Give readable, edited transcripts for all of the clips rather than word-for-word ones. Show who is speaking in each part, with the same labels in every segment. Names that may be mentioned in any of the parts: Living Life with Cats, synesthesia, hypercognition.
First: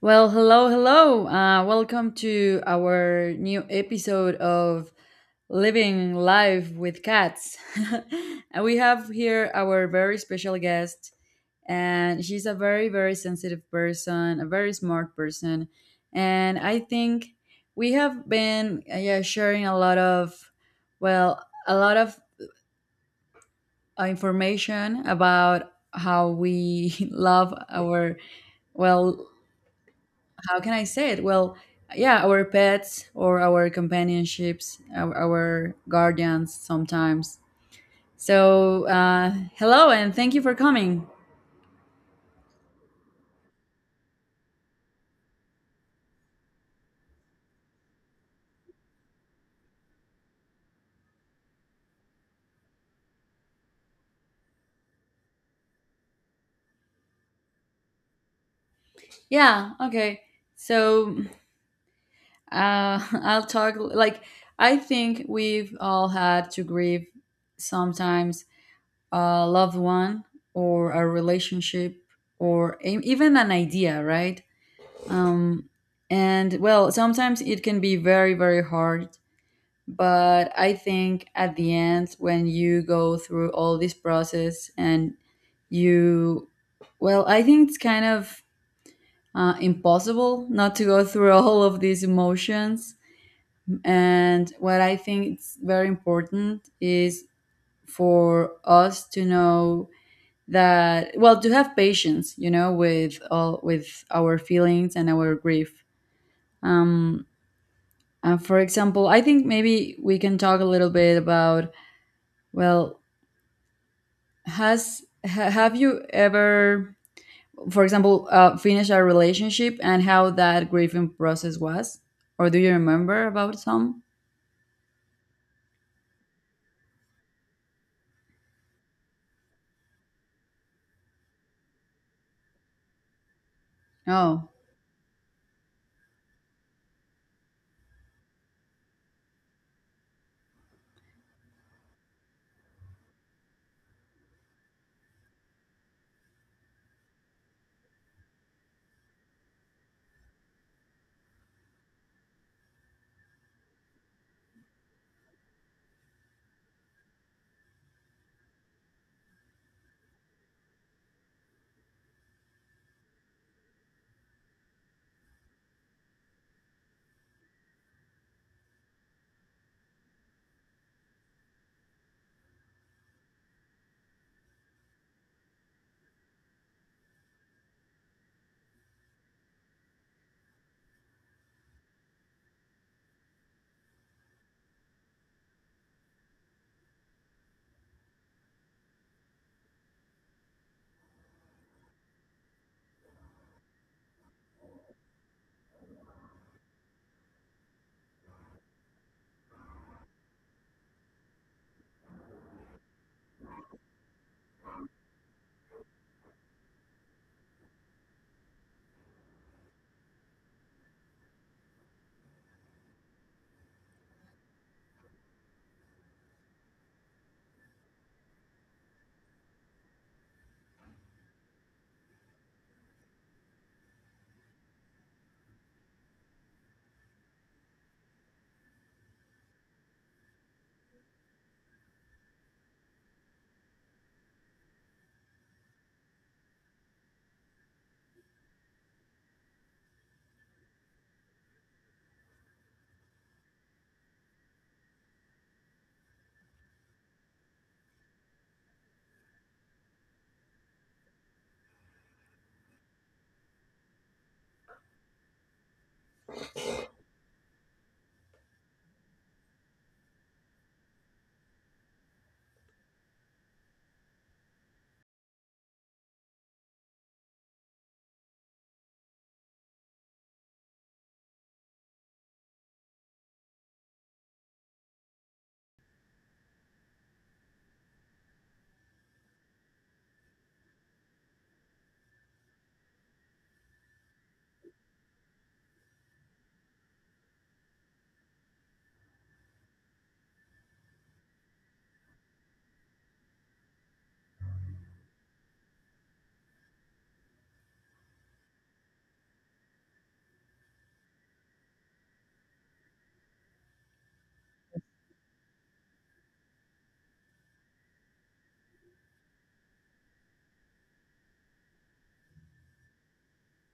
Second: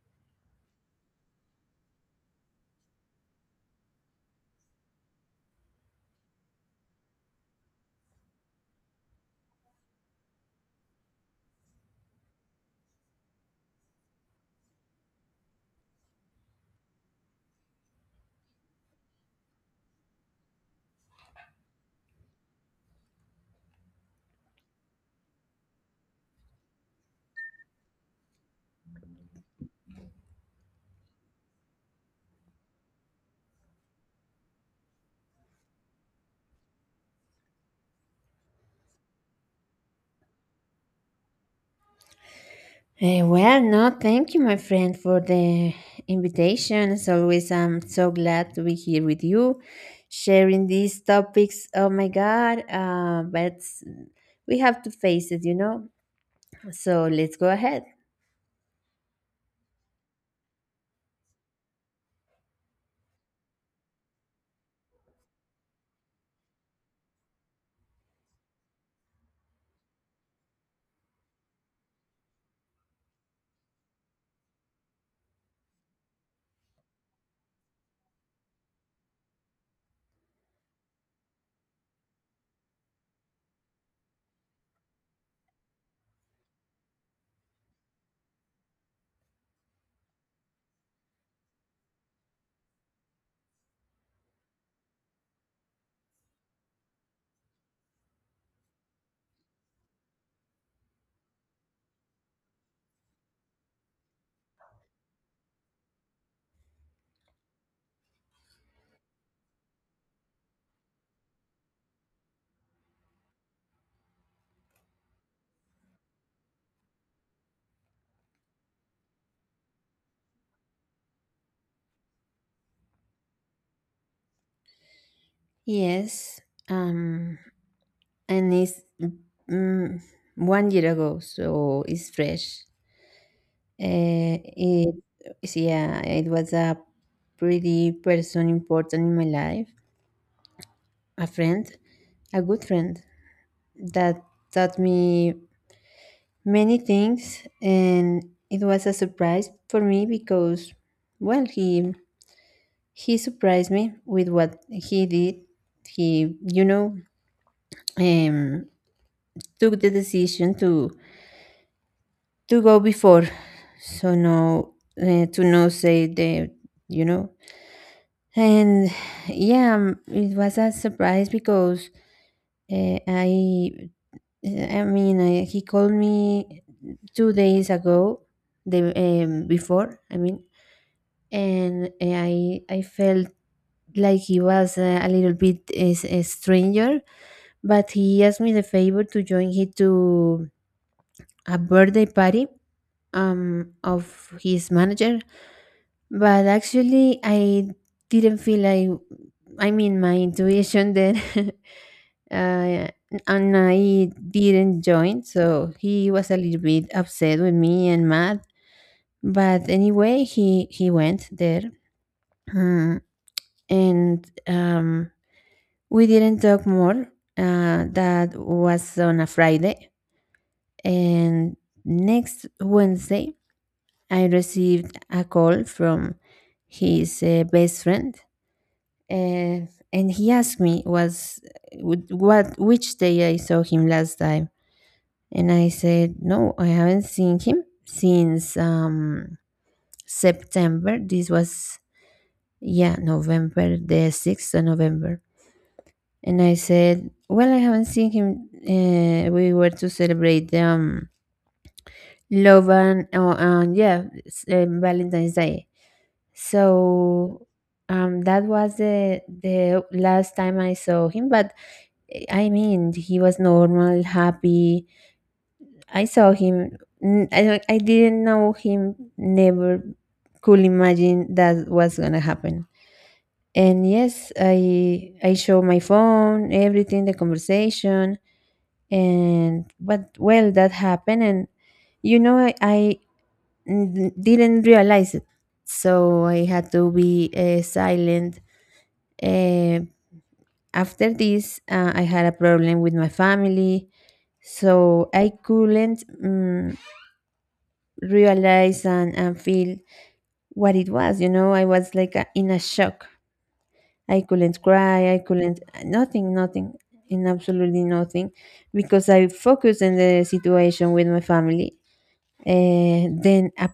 Speaker 1: Well, hello, hello. Welcome to our new episode of Living Life with Cats. And we have here our very special guest, and she's a very, very sensitive person, a very smart person. And I think we have been yeah, sharing a lot of, well, a lot of information about how we love our, well, how can I say it? Well, yeah, our pets or our companionships, our guardians sometimes. So, hello and thank you for coming.
Speaker 2: Well, no, thank you, my friend, for the invitation. As always, I'm so glad to be here with you, sharing these topics. Oh my God, but we have to face it, you know. So let's go ahead.
Speaker 1: Yeah, okay. So, I'll talk like I think we've all had to grieve sometimes a loved one or a relationship or even an idea, right? Um, and well, sometimes it can be very, very hard, but I think at the end when you go through all this process and you well, I think it's kind of impossible not to go through all of these emotions. And what I think it's very important is for us to know that, well, to have patience, with all with our feelings and our grief. um for example, I think maybe we can talk a little bit about, well, have you ever, for example, finished a relationship and how that grieving process was, or do you remember about some.
Speaker 2: Yes, um, and it's mm, one year ago, so it's fresh. Uh,
Speaker 1: Oh,
Speaker 2: it, yeah, it was a pretty person important in my life, a friend, a good friend that taught me many things, and it was a surprise for me because, well, he surprised me with what he did. He, um took the decision to go before, so no, to no say the, you know and yeah, it was a surprise because uh, i I mean, he called me 2 days ago, the, before. I mean, and I felt like he was, a little bit is a stranger, but he asked me the favor to join him to a birthday party, of his manager. But actually, I didn't feel like, I mean, my intuition then uh, and I didn't join, so he was a little bit upset with me and mad. But anyway, he went there, Mm, and we didn't talk more. That was on a Friday, and next Wednesday, I received a call from his, best friend, uh, and he asked me was what which day I saw him last time. And I said, "No, I haven't seen him since, September." This was, yeah, November, the 6th of November. And I said, "Well, I haven't seen him. We were to celebrate, Love and, oh, and yeah, Valentine's Day." So that was the last time I saw him. But I mean, he was normal, happy. I saw him. I didn't know him. Never could imagine that was gonna happen. And yes, I show my phone, everything, the conversation, and but well, that happened, and you know, I didn't realize it, so I had to be, silent. Uh, After this, I had a problem with my family, so I couldn't. Realize and feel what it was, you know. I was like a, in a shock. I couldn't cry, I couldn't, nothing, nothing, in absolutely nothing, because I focused in the situation with my family. Then a,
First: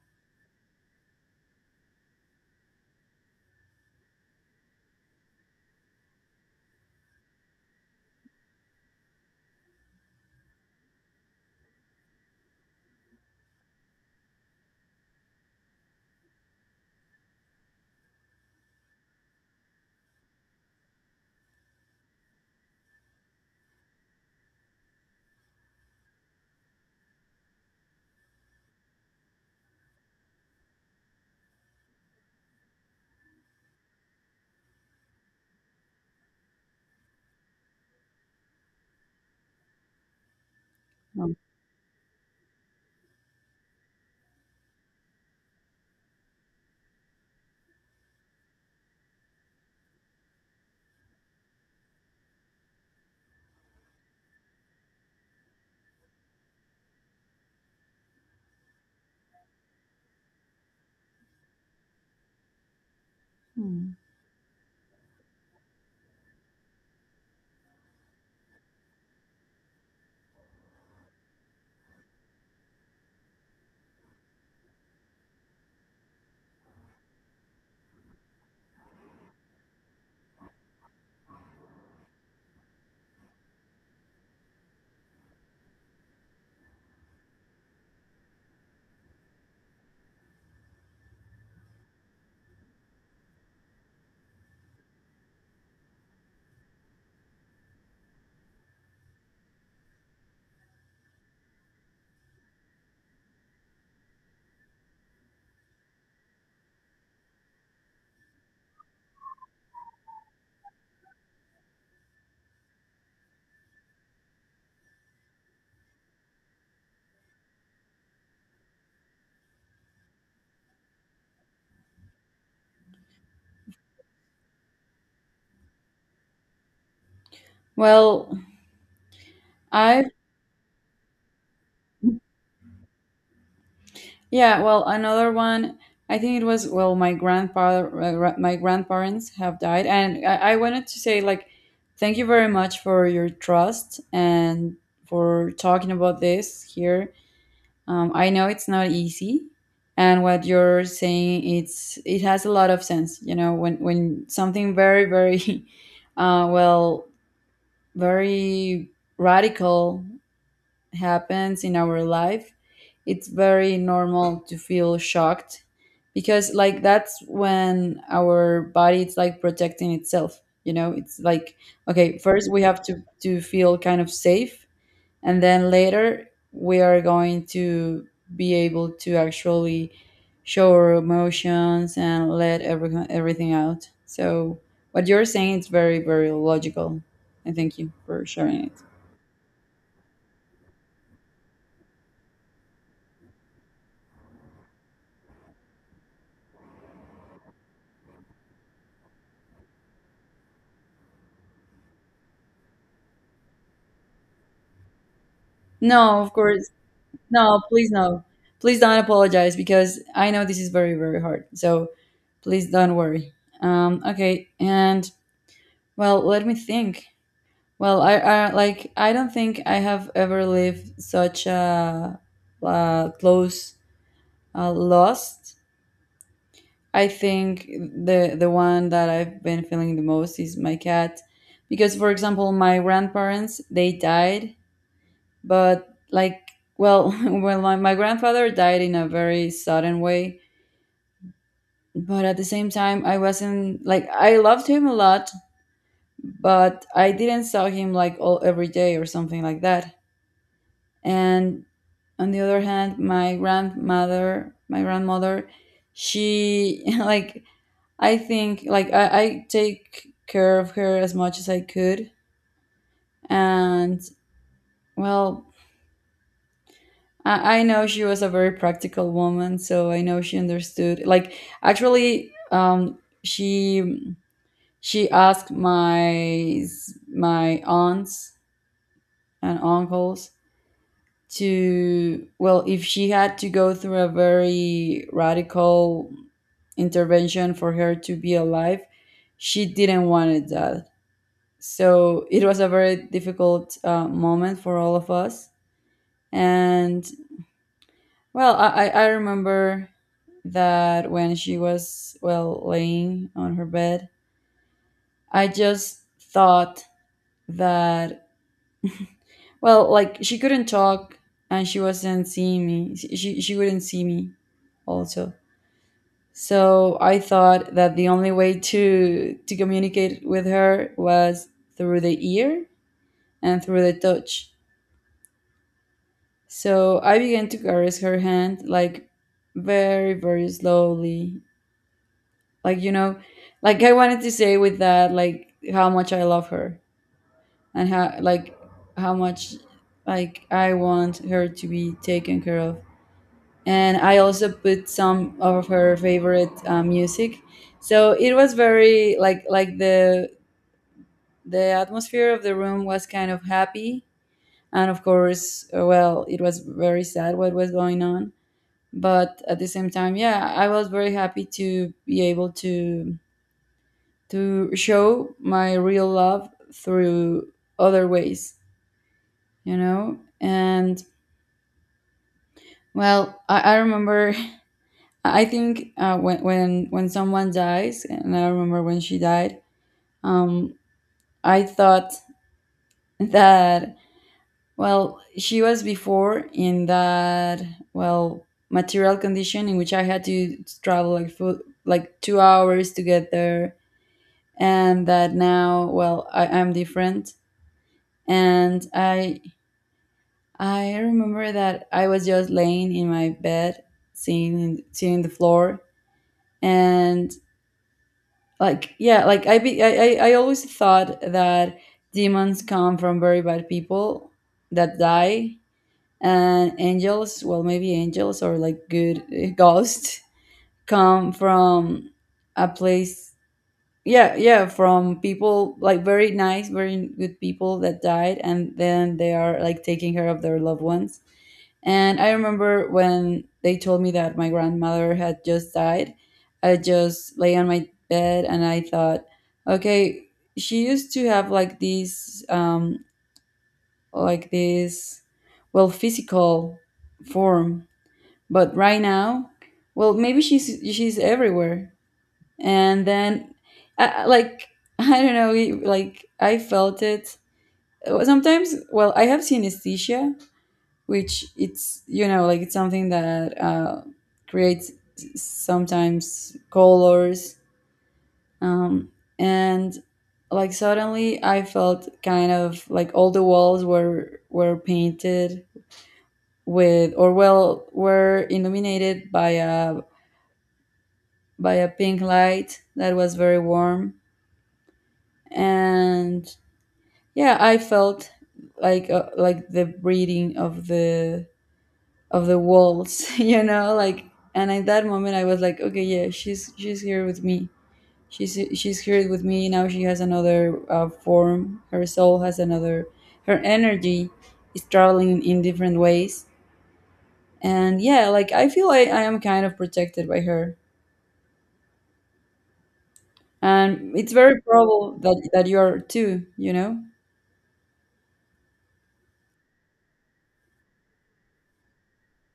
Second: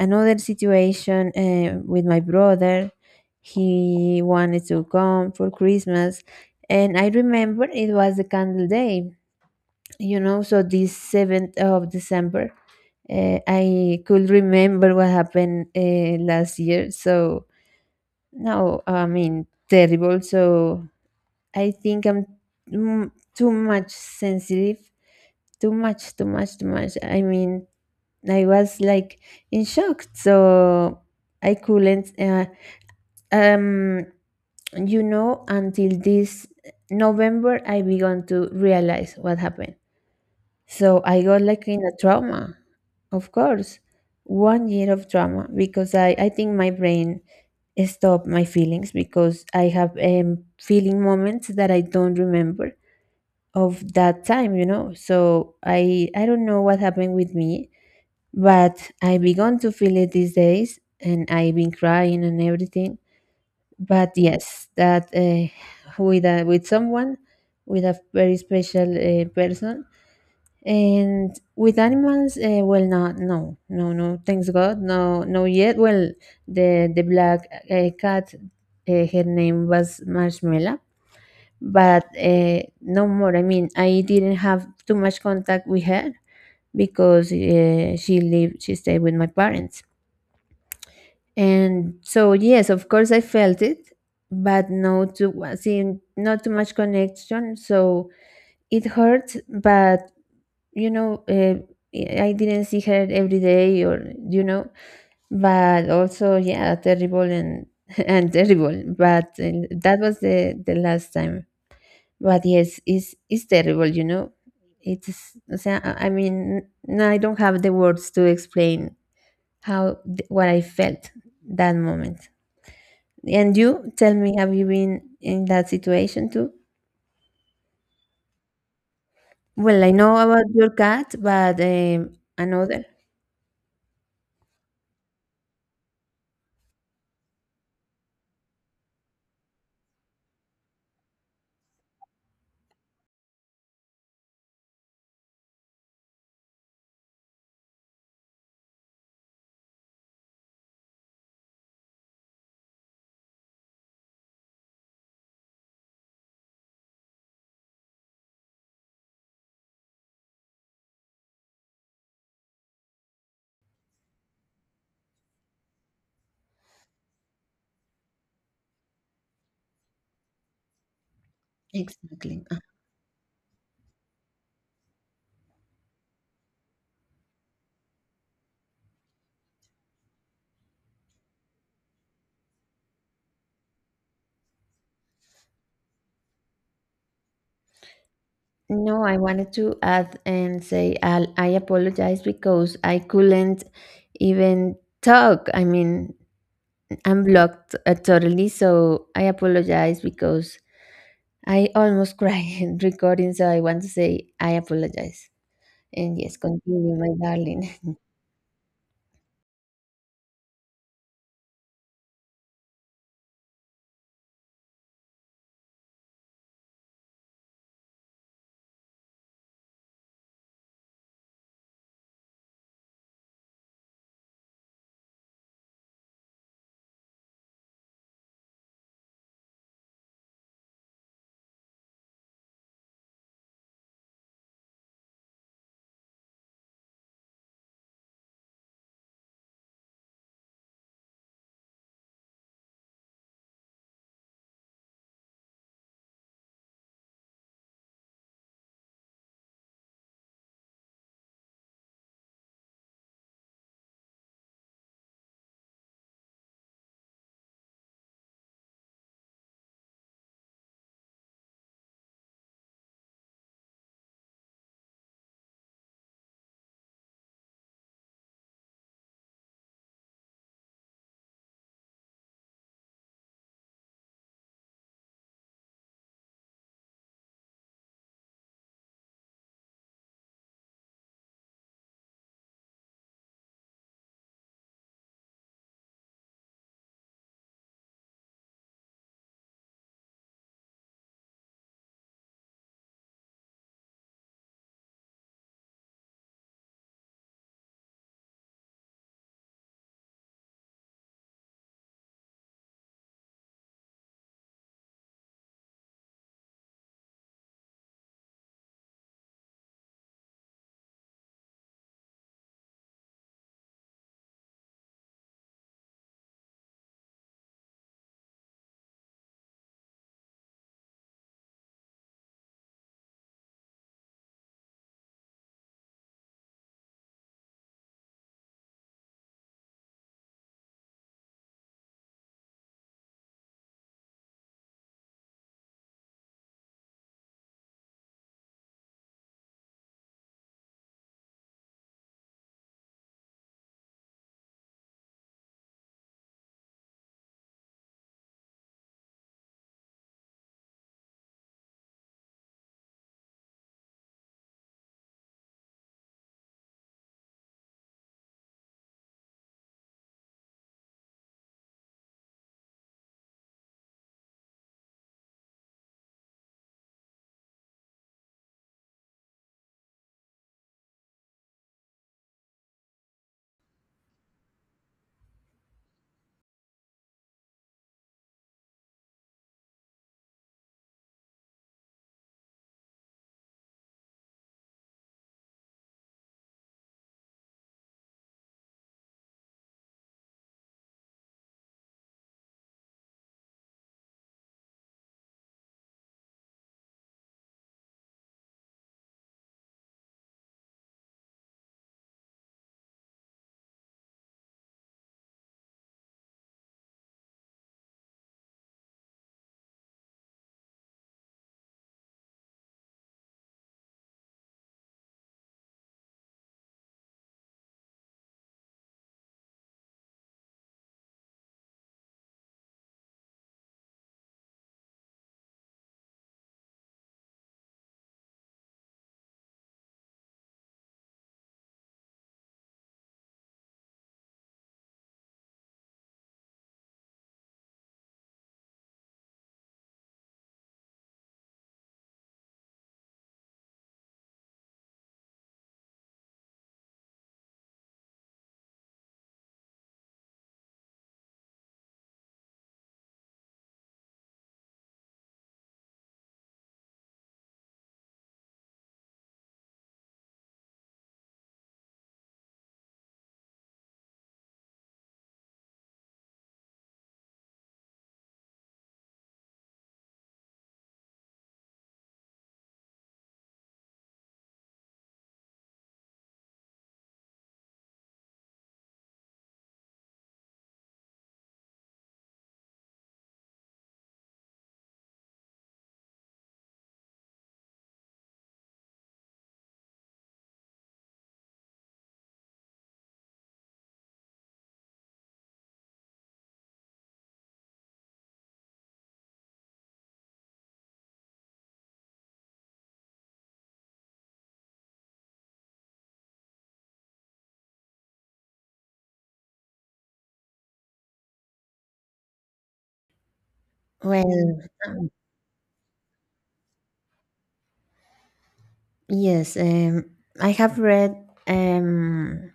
Speaker 2: another situation, with my brother, he wanted to come for Christmas, and I remember it was the candle day, you know, so this 7th of December. I could remember what happened, last year. So no, I mean, terrible. So I think I'm, too much sensitive, too much, too much, too much. I mean, I was like in shock. So I couldn't. Um, you know, until this November, I began to realize what happened. So I
Speaker 1: no.
Speaker 2: got like in a trauma, of course, one year of trauma because I think my brain stopped my feelings because I have, feeling moments that I don't remember of that time, you know. So I don't know what happened with me, but I began to feel it these days, and I've been crying and everything.
Speaker 1: Hmm.
Speaker 2: But yes, that, with a, with someone, with a very special, person, and with animals, well, not no, no, no. Thanks God, no, no yet. Well, the black, cat, her name was Marshmallow, but no more. I mean, I didn't have too much contact with her because, she lived, she stayed with my parents, and so yes, of course, I felt it, but no, too, see, not too much connection. So it hurt, but you know, I didn't see her every day, or you know. But also, yeah, terrible and and terrible, but that was the last time. But yes, it's terrible, you know. It's o sea, I mean, I don't have the words to explain how, what I felt that moment. And you tell me, have you been in that situation too?
Speaker 1: Well,
Speaker 2: Well, I
Speaker 1: I
Speaker 2: know about your cat, but another.
Speaker 1: yeah, well, another one. I think it was, well, my grandfather, my grandparents have died, and I wanted to say like thank you very much for your trust and for talking about this here. I know it's not easy, and what you're saying, it has a lot of sense. You know, when something very very well, very radical happens in our life, it's very normal to feel shocked, because like that's when our body it's like protecting itself. You know, it's like, okay,
Speaker 2: Exactly.
Speaker 1: first we have to feel kind of safe, and then later we are going to be able to actually show our emotions and let everything out. So what you're saying is very very logical, and thank you for sharing it.
Speaker 2: No, I wanted to add and say, I apologize because I couldn't even talk. I mean, I'm blocked, totally, so I apologize because I almost cried recording. So I want to say I apologize. And
Speaker 1: No, of
Speaker 2: yes,
Speaker 1: course.
Speaker 2: continue, my
Speaker 1: No,
Speaker 2: darling.
Speaker 1: please. No, please don't apologize, because I know this is very very hard, so please don't worry. Okay, and well, let me think. Well, I like I don't think I have ever lived such a close loss. I think the one that I've been feeling the most is my cat, because for example, my grandparents they died, but like, well, well, my grandfather died in a very sudden way. But at the same time, I wasn't like I loved him a lot, but I didn't saw him like all every day or something like that, and on the other hand, my grandmother she like I think like I take care of her as much as I could. And, well, I know she was a very practical woman, so I know she understood like, actually, um, she she asked my aunts and uncles to, well, if she had to go through a very radical intervention for her to be alive, she didn't want it that, so it was a very difficult moment for all of us. And, well, I remember that when she was, well, laying on her bed, I just thought that, well, like she couldn't talk, and she wasn't seeing me, she wouldn't see me also. So I thought that the only way to communicate with her was through the ear and through the touch. So I began to caress her hand, like, very very slowly. Like, you know, like I wanted to say with that, like, how much I love her, and how like how much like I want her to be taken care of. And I also put some of her favorite music, so it was very like the. The atmosphere of the room was kind of happy, and of course, well, it was very sad what was going on. But at the same time, yeah, I was very happy to be able to show my real love through other ways, you know. And, well, I remember. I think when when someone dies, and I remember when she died, um, I thought that, well, she was before in that, well, material condition in which I had to travel like for like 2 hours to get there, and that now, well, I am different. And I remember that I was just laying in my bed, seeing the floor, and like, yeah, like I be, I always thought that demons come from very bad people that die, and angels, well, maybe angels, or like good ghosts come from a place, yeah, yeah, from people like very nice very good people that died and then they are like taking care of their loved ones. And I remember when they told me that my grandmother had just died, I just lay on my bed and I thought, okay, she used to have like this, well, physical form, but right now, well, maybe she's everywhere. And then like I don't know, like I felt it. Sometimes, well, I have synesthesia, which it's like it's something that creates sometimes colors, um, and like suddenly I felt kind of like all the walls were painted with, or, well, were illuminated by a pink light that was very warm. And, yeah, I felt like the breathing of the walls, you know, like. And at that moment I was like, okay, yeah, she's here with me, she's here with me now. She has another form. Her soul has another, her energy is traveling in different ways. And, yeah, like I feel I am kind of protected by her, and it's very
Speaker 2: Well,
Speaker 1: probable that that you are too, you know.
Speaker 2: yes, I have read, um,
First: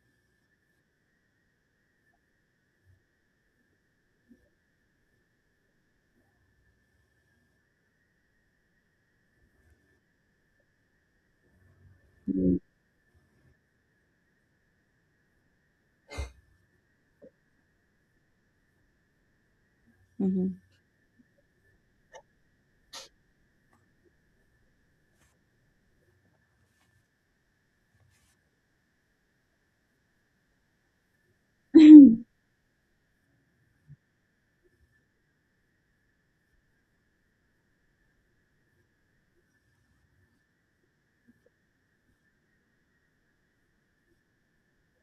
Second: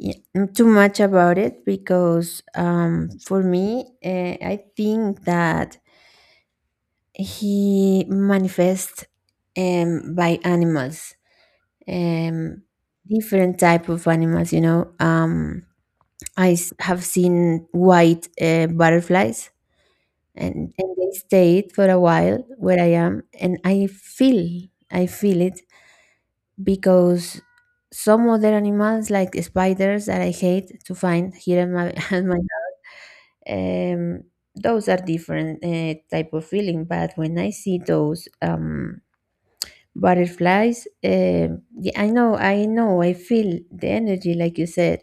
Speaker 2: y- too much about it because, for me, I think that He manifests, by animals,
Speaker 1: Mhm.
Speaker 2: um, different type of animals. You know, have seen white, butterflies,
Speaker 1: Mhm.
Speaker 2: and they stayed for a while where I am, and I feel, I feel it because some other animals like spiders that I hate to find here in my, at my, um, those are different, type of feeling. But when I see those, butterflies, yeah, I know, I know I feel the energy like you said.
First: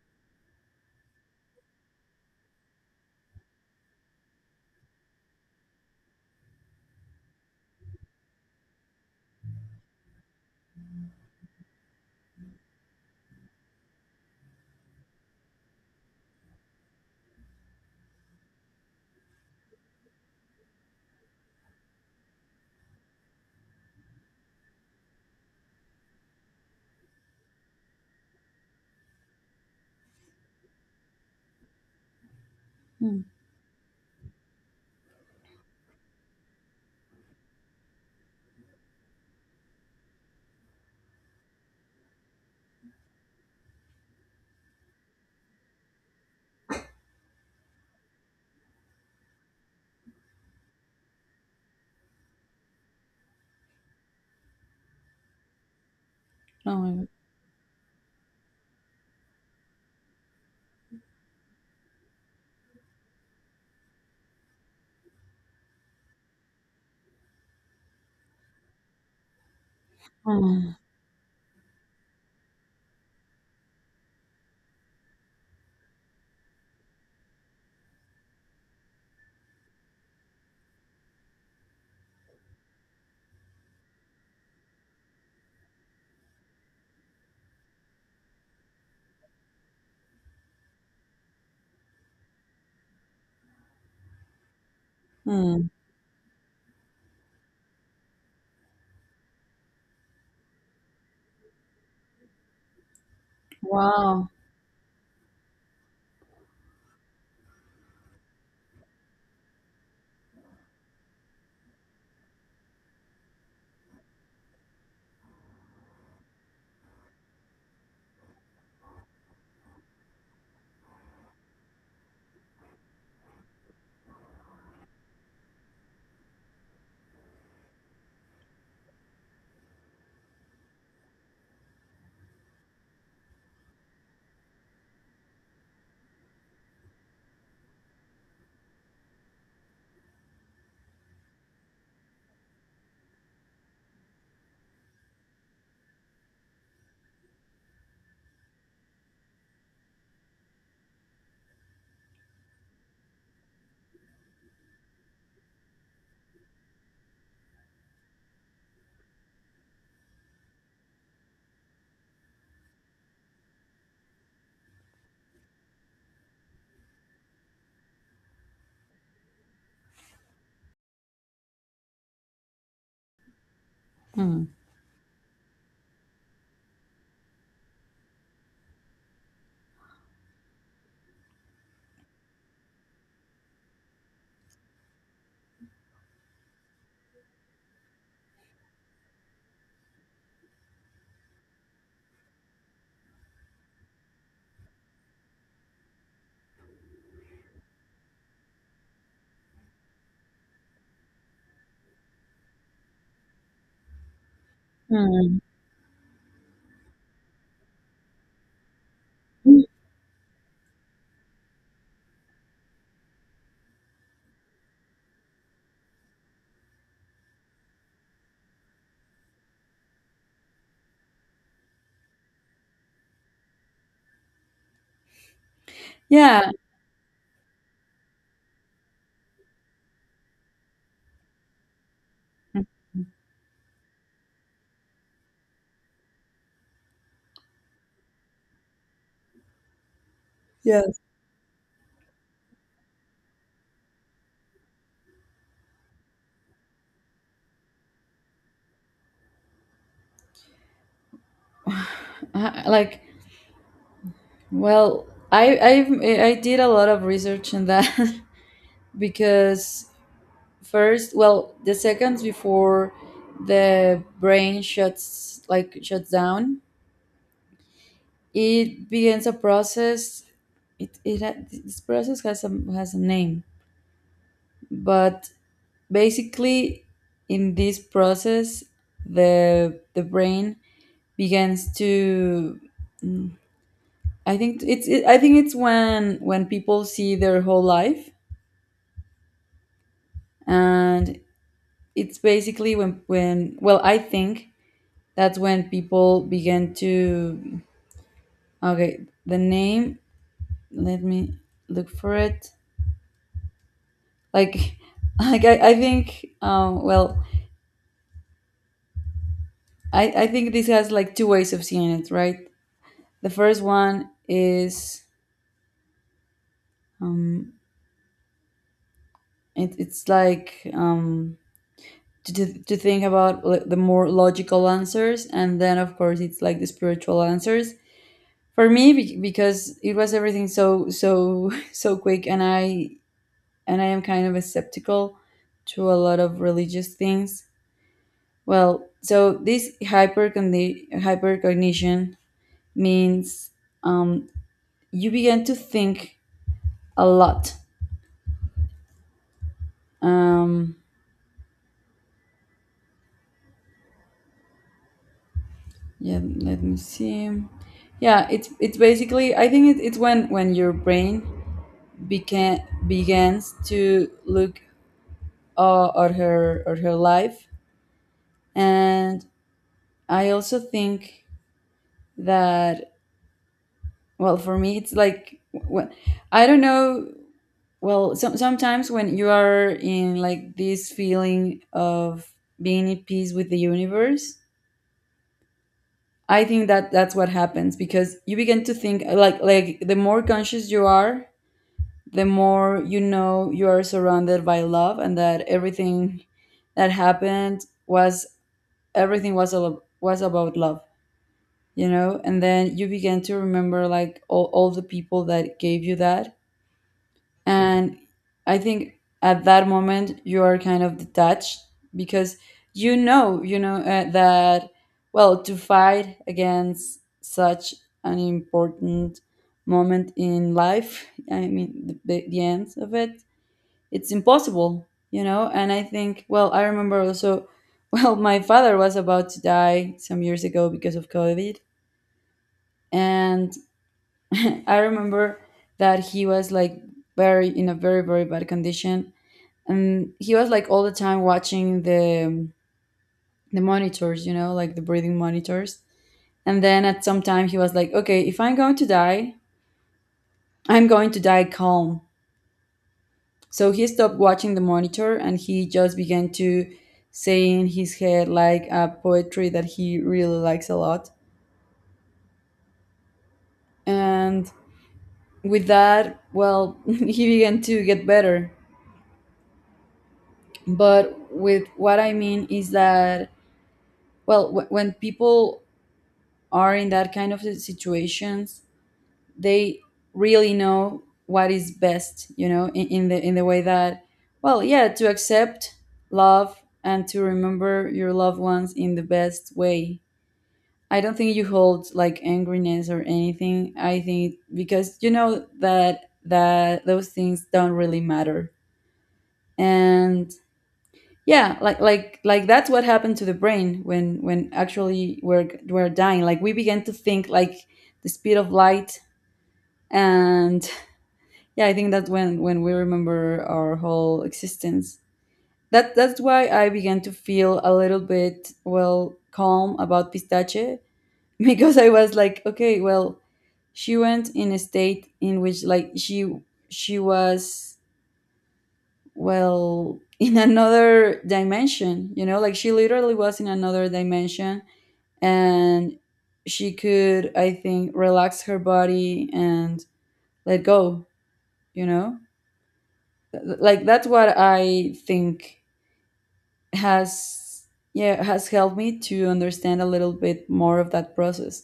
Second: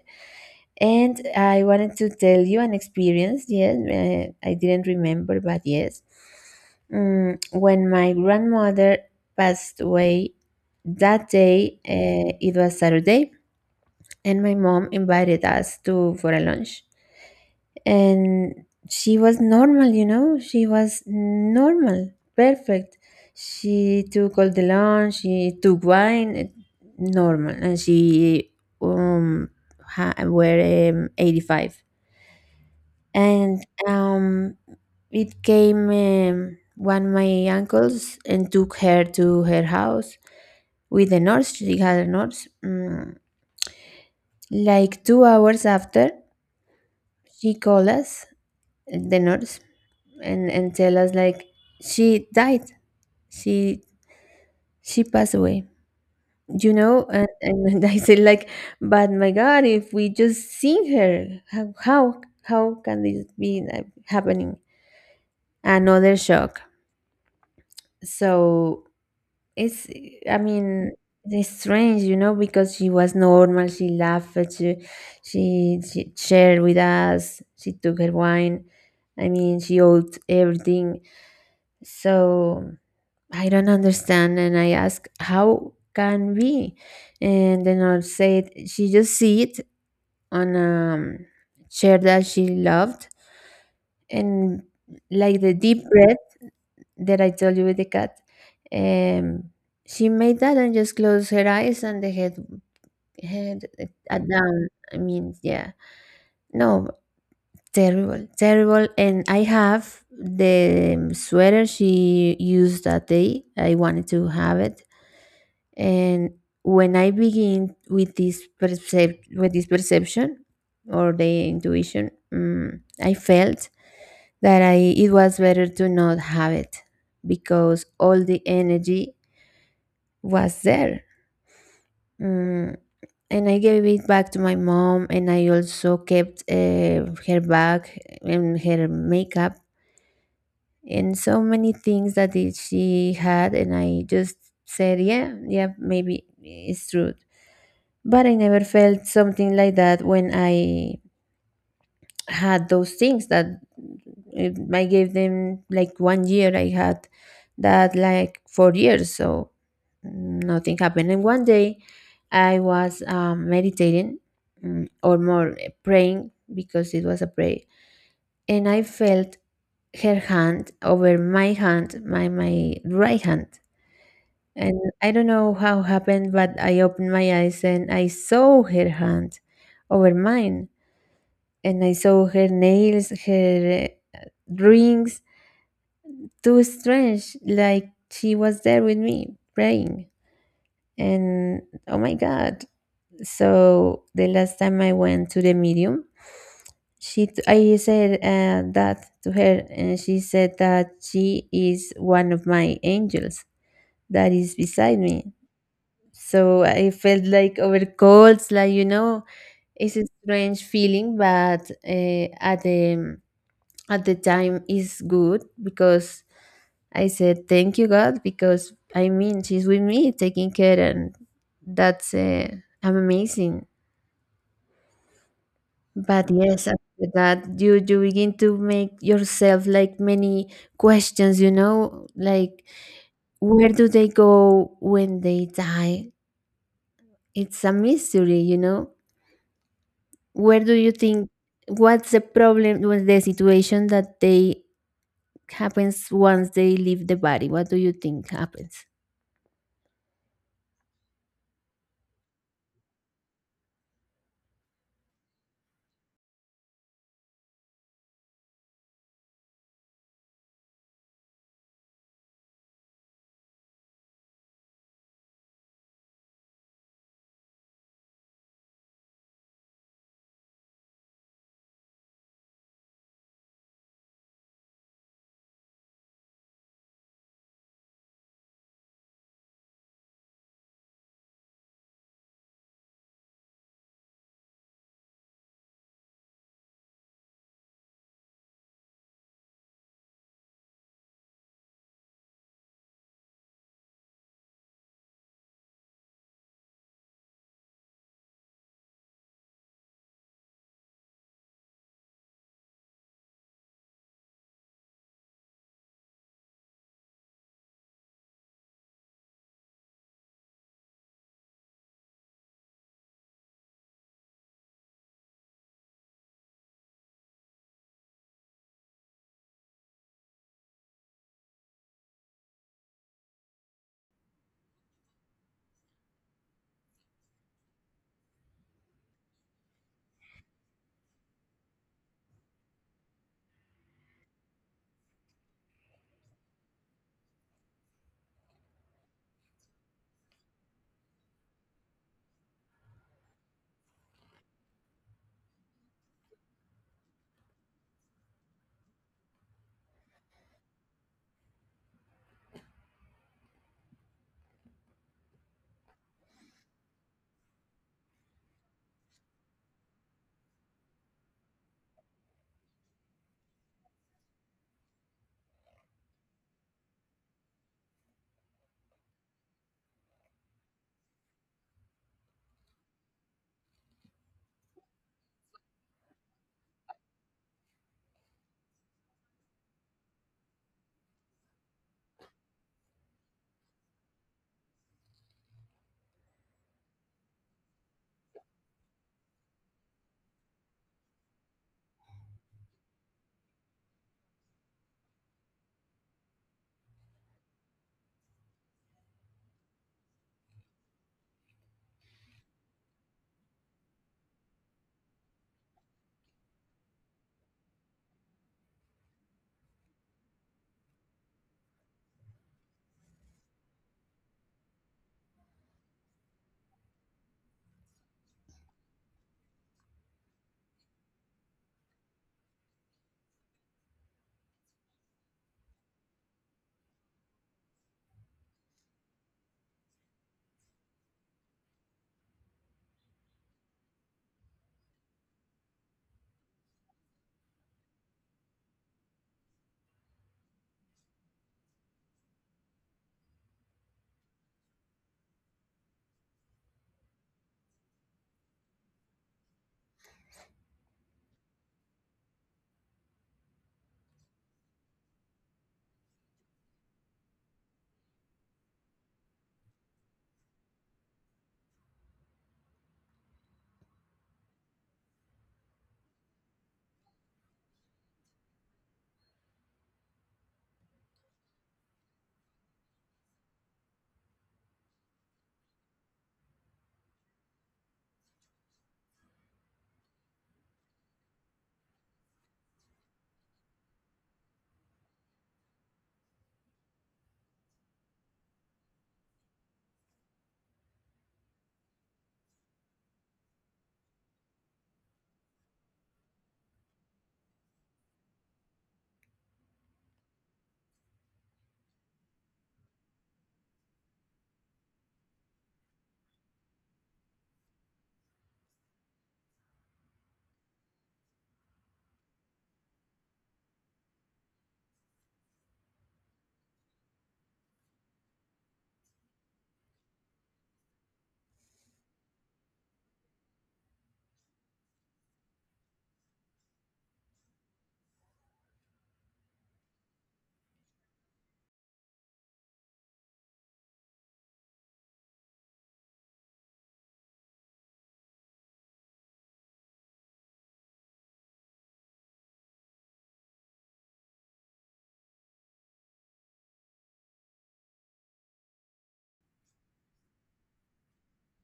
Speaker 2: And I wanted to tell you an experience, yes, I didn't remember, but yes. When my grandmother passed away that day, it was Saturday, and my mom invited us to for a lunch, and she was normal, you know. She was normal, perfect. She took all the loan, she took wine, normal, and she, um were, 85.
Speaker 1: Mm.
Speaker 2: And it came, one of my uncles, and took her to her house with the nurse. She had a nurse. Like 2 hours after, she called us, the nurse, and tell us like she died. she she passed away, you know.
Speaker 1: Oh,
Speaker 2: And I said like, but my God, if we just seen her, how, how can this be like happening? Another shock. So it's, I
Speaker 1: mm,
Speaker 2: mean, it's strange, you know, because she was normal, she laughed, she, she shared with us, she took her wine. I mean, she owed everything. So I don't understand. And I ask, how can we? And the nurse said, she just see it on a, chair that she loved. And like the
Speaker 1: mm.
Speaker 2: deep breath that I told you with the cat, um, she made that and just closed her eyes and the head, head,
Speaker 1: Wow.
Speaker 2: down. I mean, yeah. No, terrible, terrible. And I have the sweater she used that day. I wanted to have it, and when I begin with this, with this perception, or the intuition, I felt that, I, it was better to not have it because all the energy was there. Mm, and I gave it back to my mom, and I also kept, her bag and her makeup, and so many things that it- she had. And I just said, yeah, yeah, maybe it's true. But I never felt something like that when I had those things. That it, I gave them like one year. I had that like 4 years, so nothing happened. And one day I was, meditating, praying, because it was a prayer. And I felt her hand over my hand, my right hand.
Speaker 1: Mm.
Speaker 2: And I don't know how happened, but I opened my eyes and I saw her hand over mine. And I saw her nails, her, rings. Too strange, like she was there with me praying. And oh my God. So the last time I went to the medium, I said, that to her, and she said that she is one of my angels that is beside me.
Speaker 1: Mm.
Speaker 2: So I felt like over colds, like you know, it's a strange feeling, but at the time is good because I said thank you God, because I mean she's with me taking care, and that's, amazing. But
Speaker 1: Yeah.
Speaker 2: yes, after that you begin to make yourself like many questions, you know, like where do they go when they die? It's a mystery, you know. Where do you
Speaker 1: Yes.
Speaker 2: think, what's the problem with the situation that they, happens once they leave the body, what do you think happens?
Speaker 1: Like, well, I did a lot of research in that. Because first, well, the seconds before the brain shuts like shuts down, it begins a process. It this process has a name. But basically, in this process, the brain begins to. Mm, I think it's. I think it's when people see their whole life, and it's basically when when. Well, I think that's when people begin to. Okay, the name. Let me look for it. Like, like I think. Well, I think this has like two ways of seeing it, right? The first one is um it's like to think about, like, the more logical answers, and then, of course, it's like the spiritual answers. For me because it was everything so so quick, and I and I am kind of a skeptical to a lot of religious things. Well, so this hypercognition means, um, you begin to think a lot. Um, yeah, let me see. Yeah, it's basically I think, it's when your brain began begins to look at her or her life. And I also think that, well, for me it's like, when I don't know, well, some sometimes when you are in like this feeling of being at peace with the universe, I think that that's what happens because you begin to think like the more conscious you are, the more you know you are surrounded by love, and that everything that happened was, everything was was about love, you know. And then you begin to remember like, all the people that gave you that. And I think at that moment you are kind of detached, because you know that, well, to fight against such an important moment in life, I mean, the end of it, it's impossible, you know. And I think, well, I remember also well, my father was about to die some years ago because of COVID. And I remember that he was like very in a very very bad condition, and he was like all the time watching the monitors, you know, like the breathing monitors. And then at some time he was like, okay, if I'm going to die, I'm going to die calm. So he stopped watching the monitor, and he just began to say in his head like a poetry that he really likes a lot. And with that, well, he began to get better. But with what I mean is that, well, when people are in that kind of situations, they really know what is best, you know, in the, in the way that, well, yeah, to accept love and to remember your loved ones in the best way. I don't think you hold like angriness or anything, I think, because you know that that those things don't really matter. And, yeah, like like that's what happened to the brain when actually we're dying. Like we began to think like the speed of light, and, yeah, I think that's when we remember our whole existence. That's why I began to feel a little bit, well, calm about pistache, because I was like, okay, well, she went in a state in which like she was, well, in another dimension, you know, like she literally was in another dimension, and she could I think relax her body and let go, you know? Like that's what I think has, yeah, has helped me to understand a little bit more of that process.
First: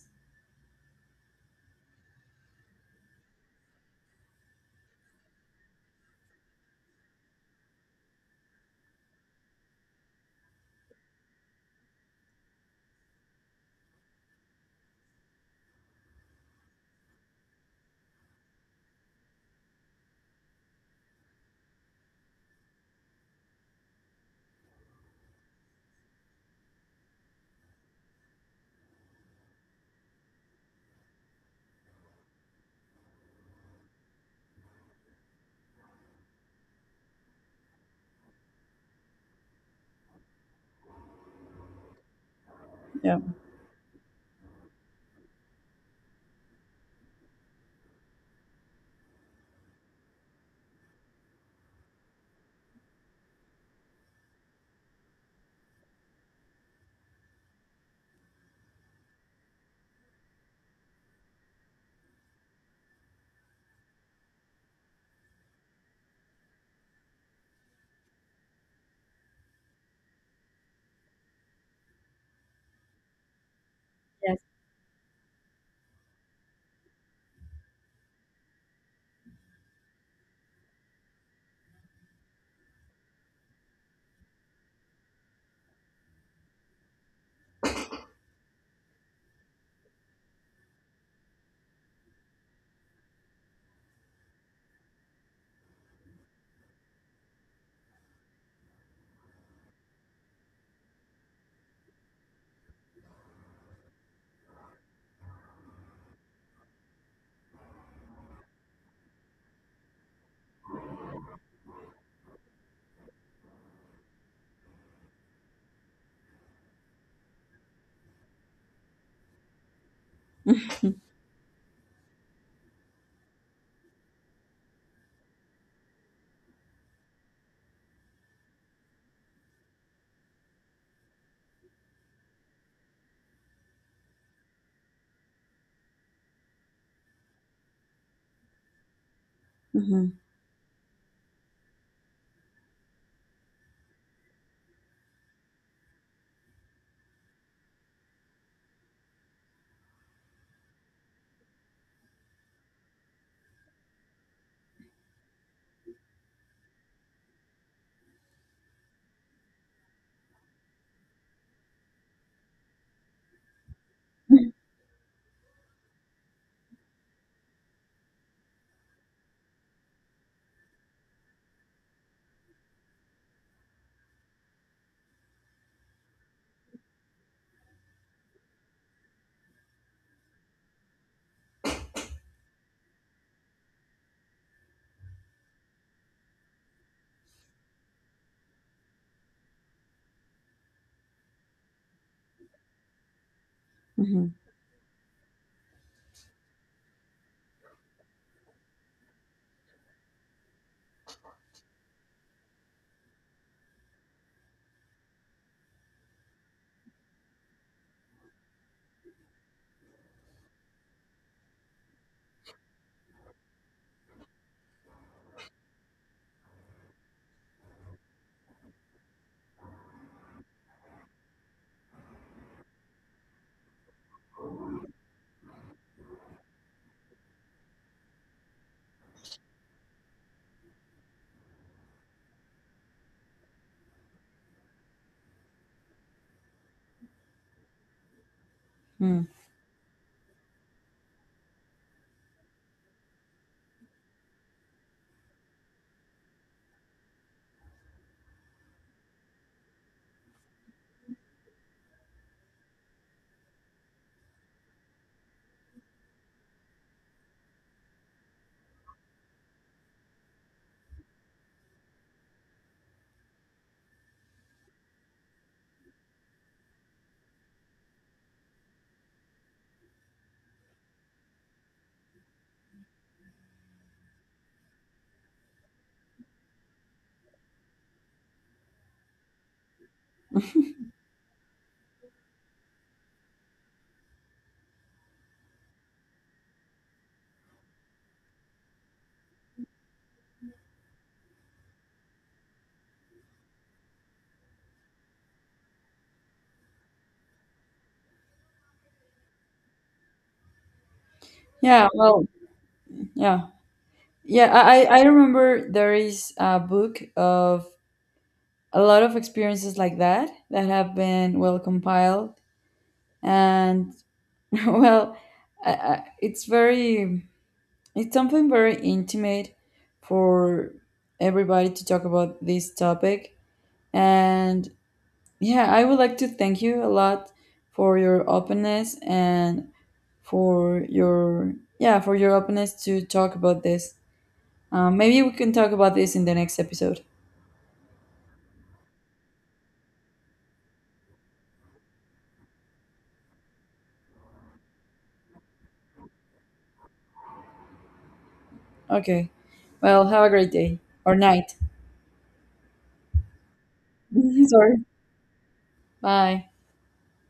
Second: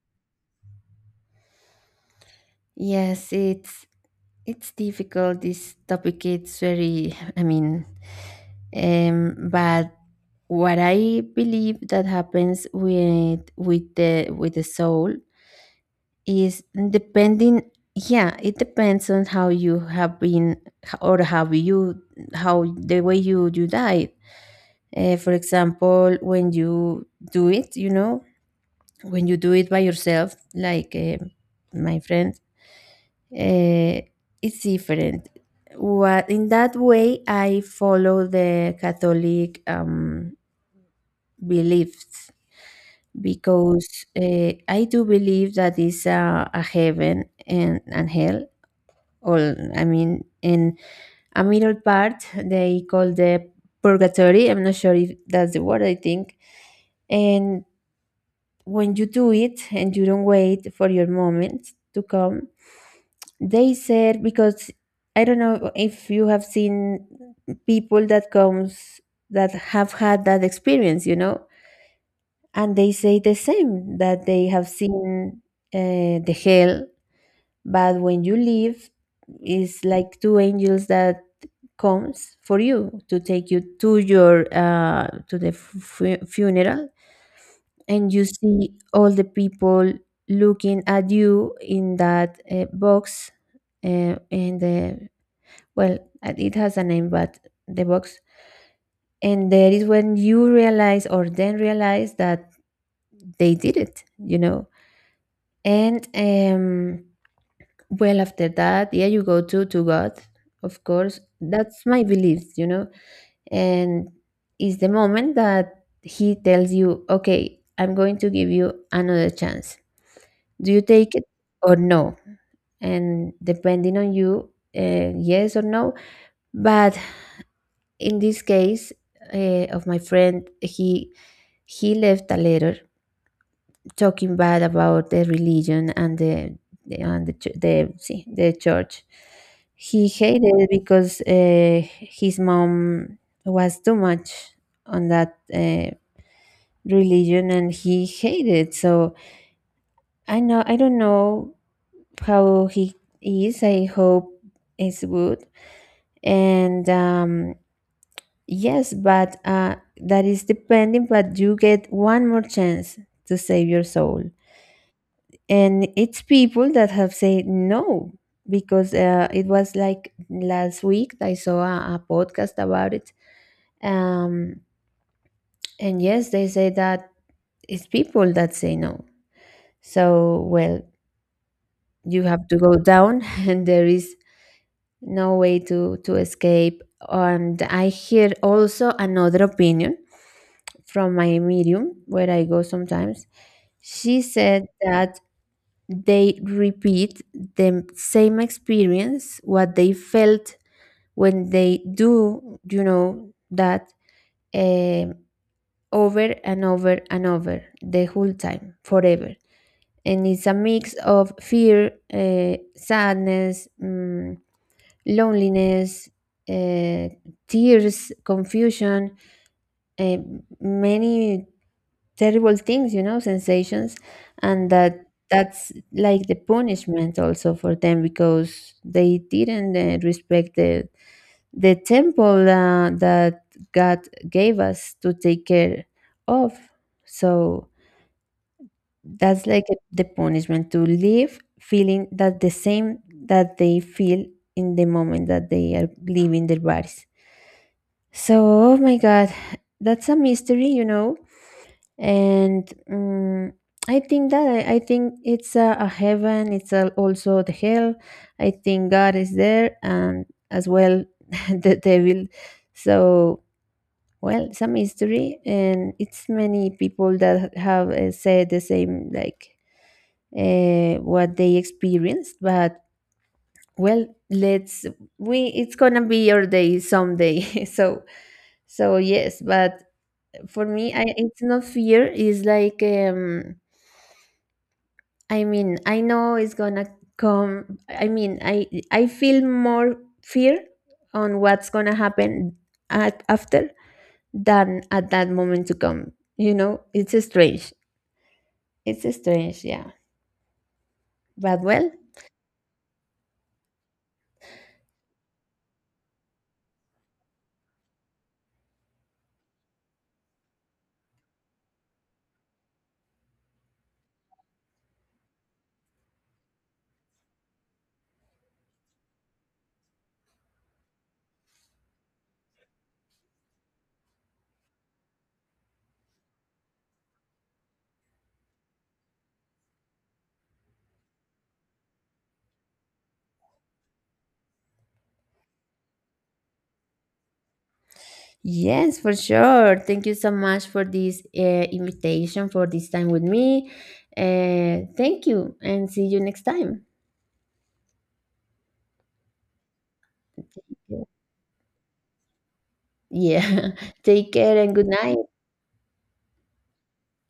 Speaker 2: Yes, it's difficult this topic, it's very, I mean, but what I believe that happens with the soul is depending. Yeah, it depends on how you have been, or how you, how the way you you died. For example, when you do it, you know, when you do it by yourself, like my friend, uh, it's different. What in that way, I follow the Catholic, beliefs,
Speaker 1: Yeah.
Speaker 2: because I do believe that is a heaven and hell. All I mean, in a middle part they call the purgatory. I'm not sure if that's the word. I think, and when you do it and you don't wait for your moment to come, they said because I don't know if you have seen people that comes that have had that experience, and they say the same that
Speaker 1: Yes.
Speaker 2: they have seen the hell. But when you leave, it's like two angels that comes for you to take you to your funeral, and you see all the people looking at you in that box, in the well it has a name, but the box. And that is when you realize, or then realize that they did it. And well after that, yeah, you go to God. Of course, that's my beliefs. And is the moment that he tells you, okay, I'm going to give you another chance. Do you take it or no? And depending on you, yes or no. But in this case of my friend, he left a letter talking bad about the religion and the- and the ch- the, see, the church. He
Speaker 1: Hmm.
Speaker 2: hated it because his mom was too much on that religion, and he hated. So I know I don't know how he is. I hope it's good. And Yes, but that is depending. But you get one more chance to save your soul, and it's people that have said no because it was like last week I saw a podcast about it. Um, and yes, they say that it's people that say no. So, well, you have to go down, and there is no way to escape. And I hear also another opinion from my medium where I go sometimes. She
Speaker 1: Hmm.
Speaker 2: said that they repeat the same experience, what they felt when they do, you know that, um, over and over and over the whole time forever. And it's a mix of fear, sadness, loneliness, uh, tears, confusion, uh, many terrible things, you know, sensations. And that's like the punishment also for them because they didn't respect the temple, that God gave us to take care of. So that's like the punishment, to live feeling that the same that they feel in the moment that they are leaving their bodies. So, oh my God, that's a mystery, you know. And I think that I think it's a heaven. It's a, also the hell. I think God is there, and as well the devil. So, well, it's a mystery, and it's many people that have said the same, like what they experienced. But, well, let's we. It's gonna be your day someday. So. So yes, but for me, it's not fear, it's like I mean, I know it's gonna come. I mean, I feel more fear on what's gonna happen at, after, than at that moment to come. You know, it's strange. It's strange, yeah, but
Speaker 1: Yeah,
Speaker 2: well,
Speaker 1: well, yeah. Yeah, I remember there is a book of a lot of experiences like that that have been well compiled. And, well, I, I, it's very, it's something very intimate for everybody to talk about this topic. And, yeah, I would like to thank you a lot for your openness and for your, yeah, for your openness to talk about this. Maybe we can talk about this in the next episode.
Speaker 2: yes, for sure. Thank you so much for this invitation, for this time with me. Thank you, and see you next time.
Speaker 1: Okay. Well, have a great day or night.
Speaker 2: Yeah. Take care and
Speaker 1: Sorry.
Speaker 2: good night.
Speaker 1: Bye.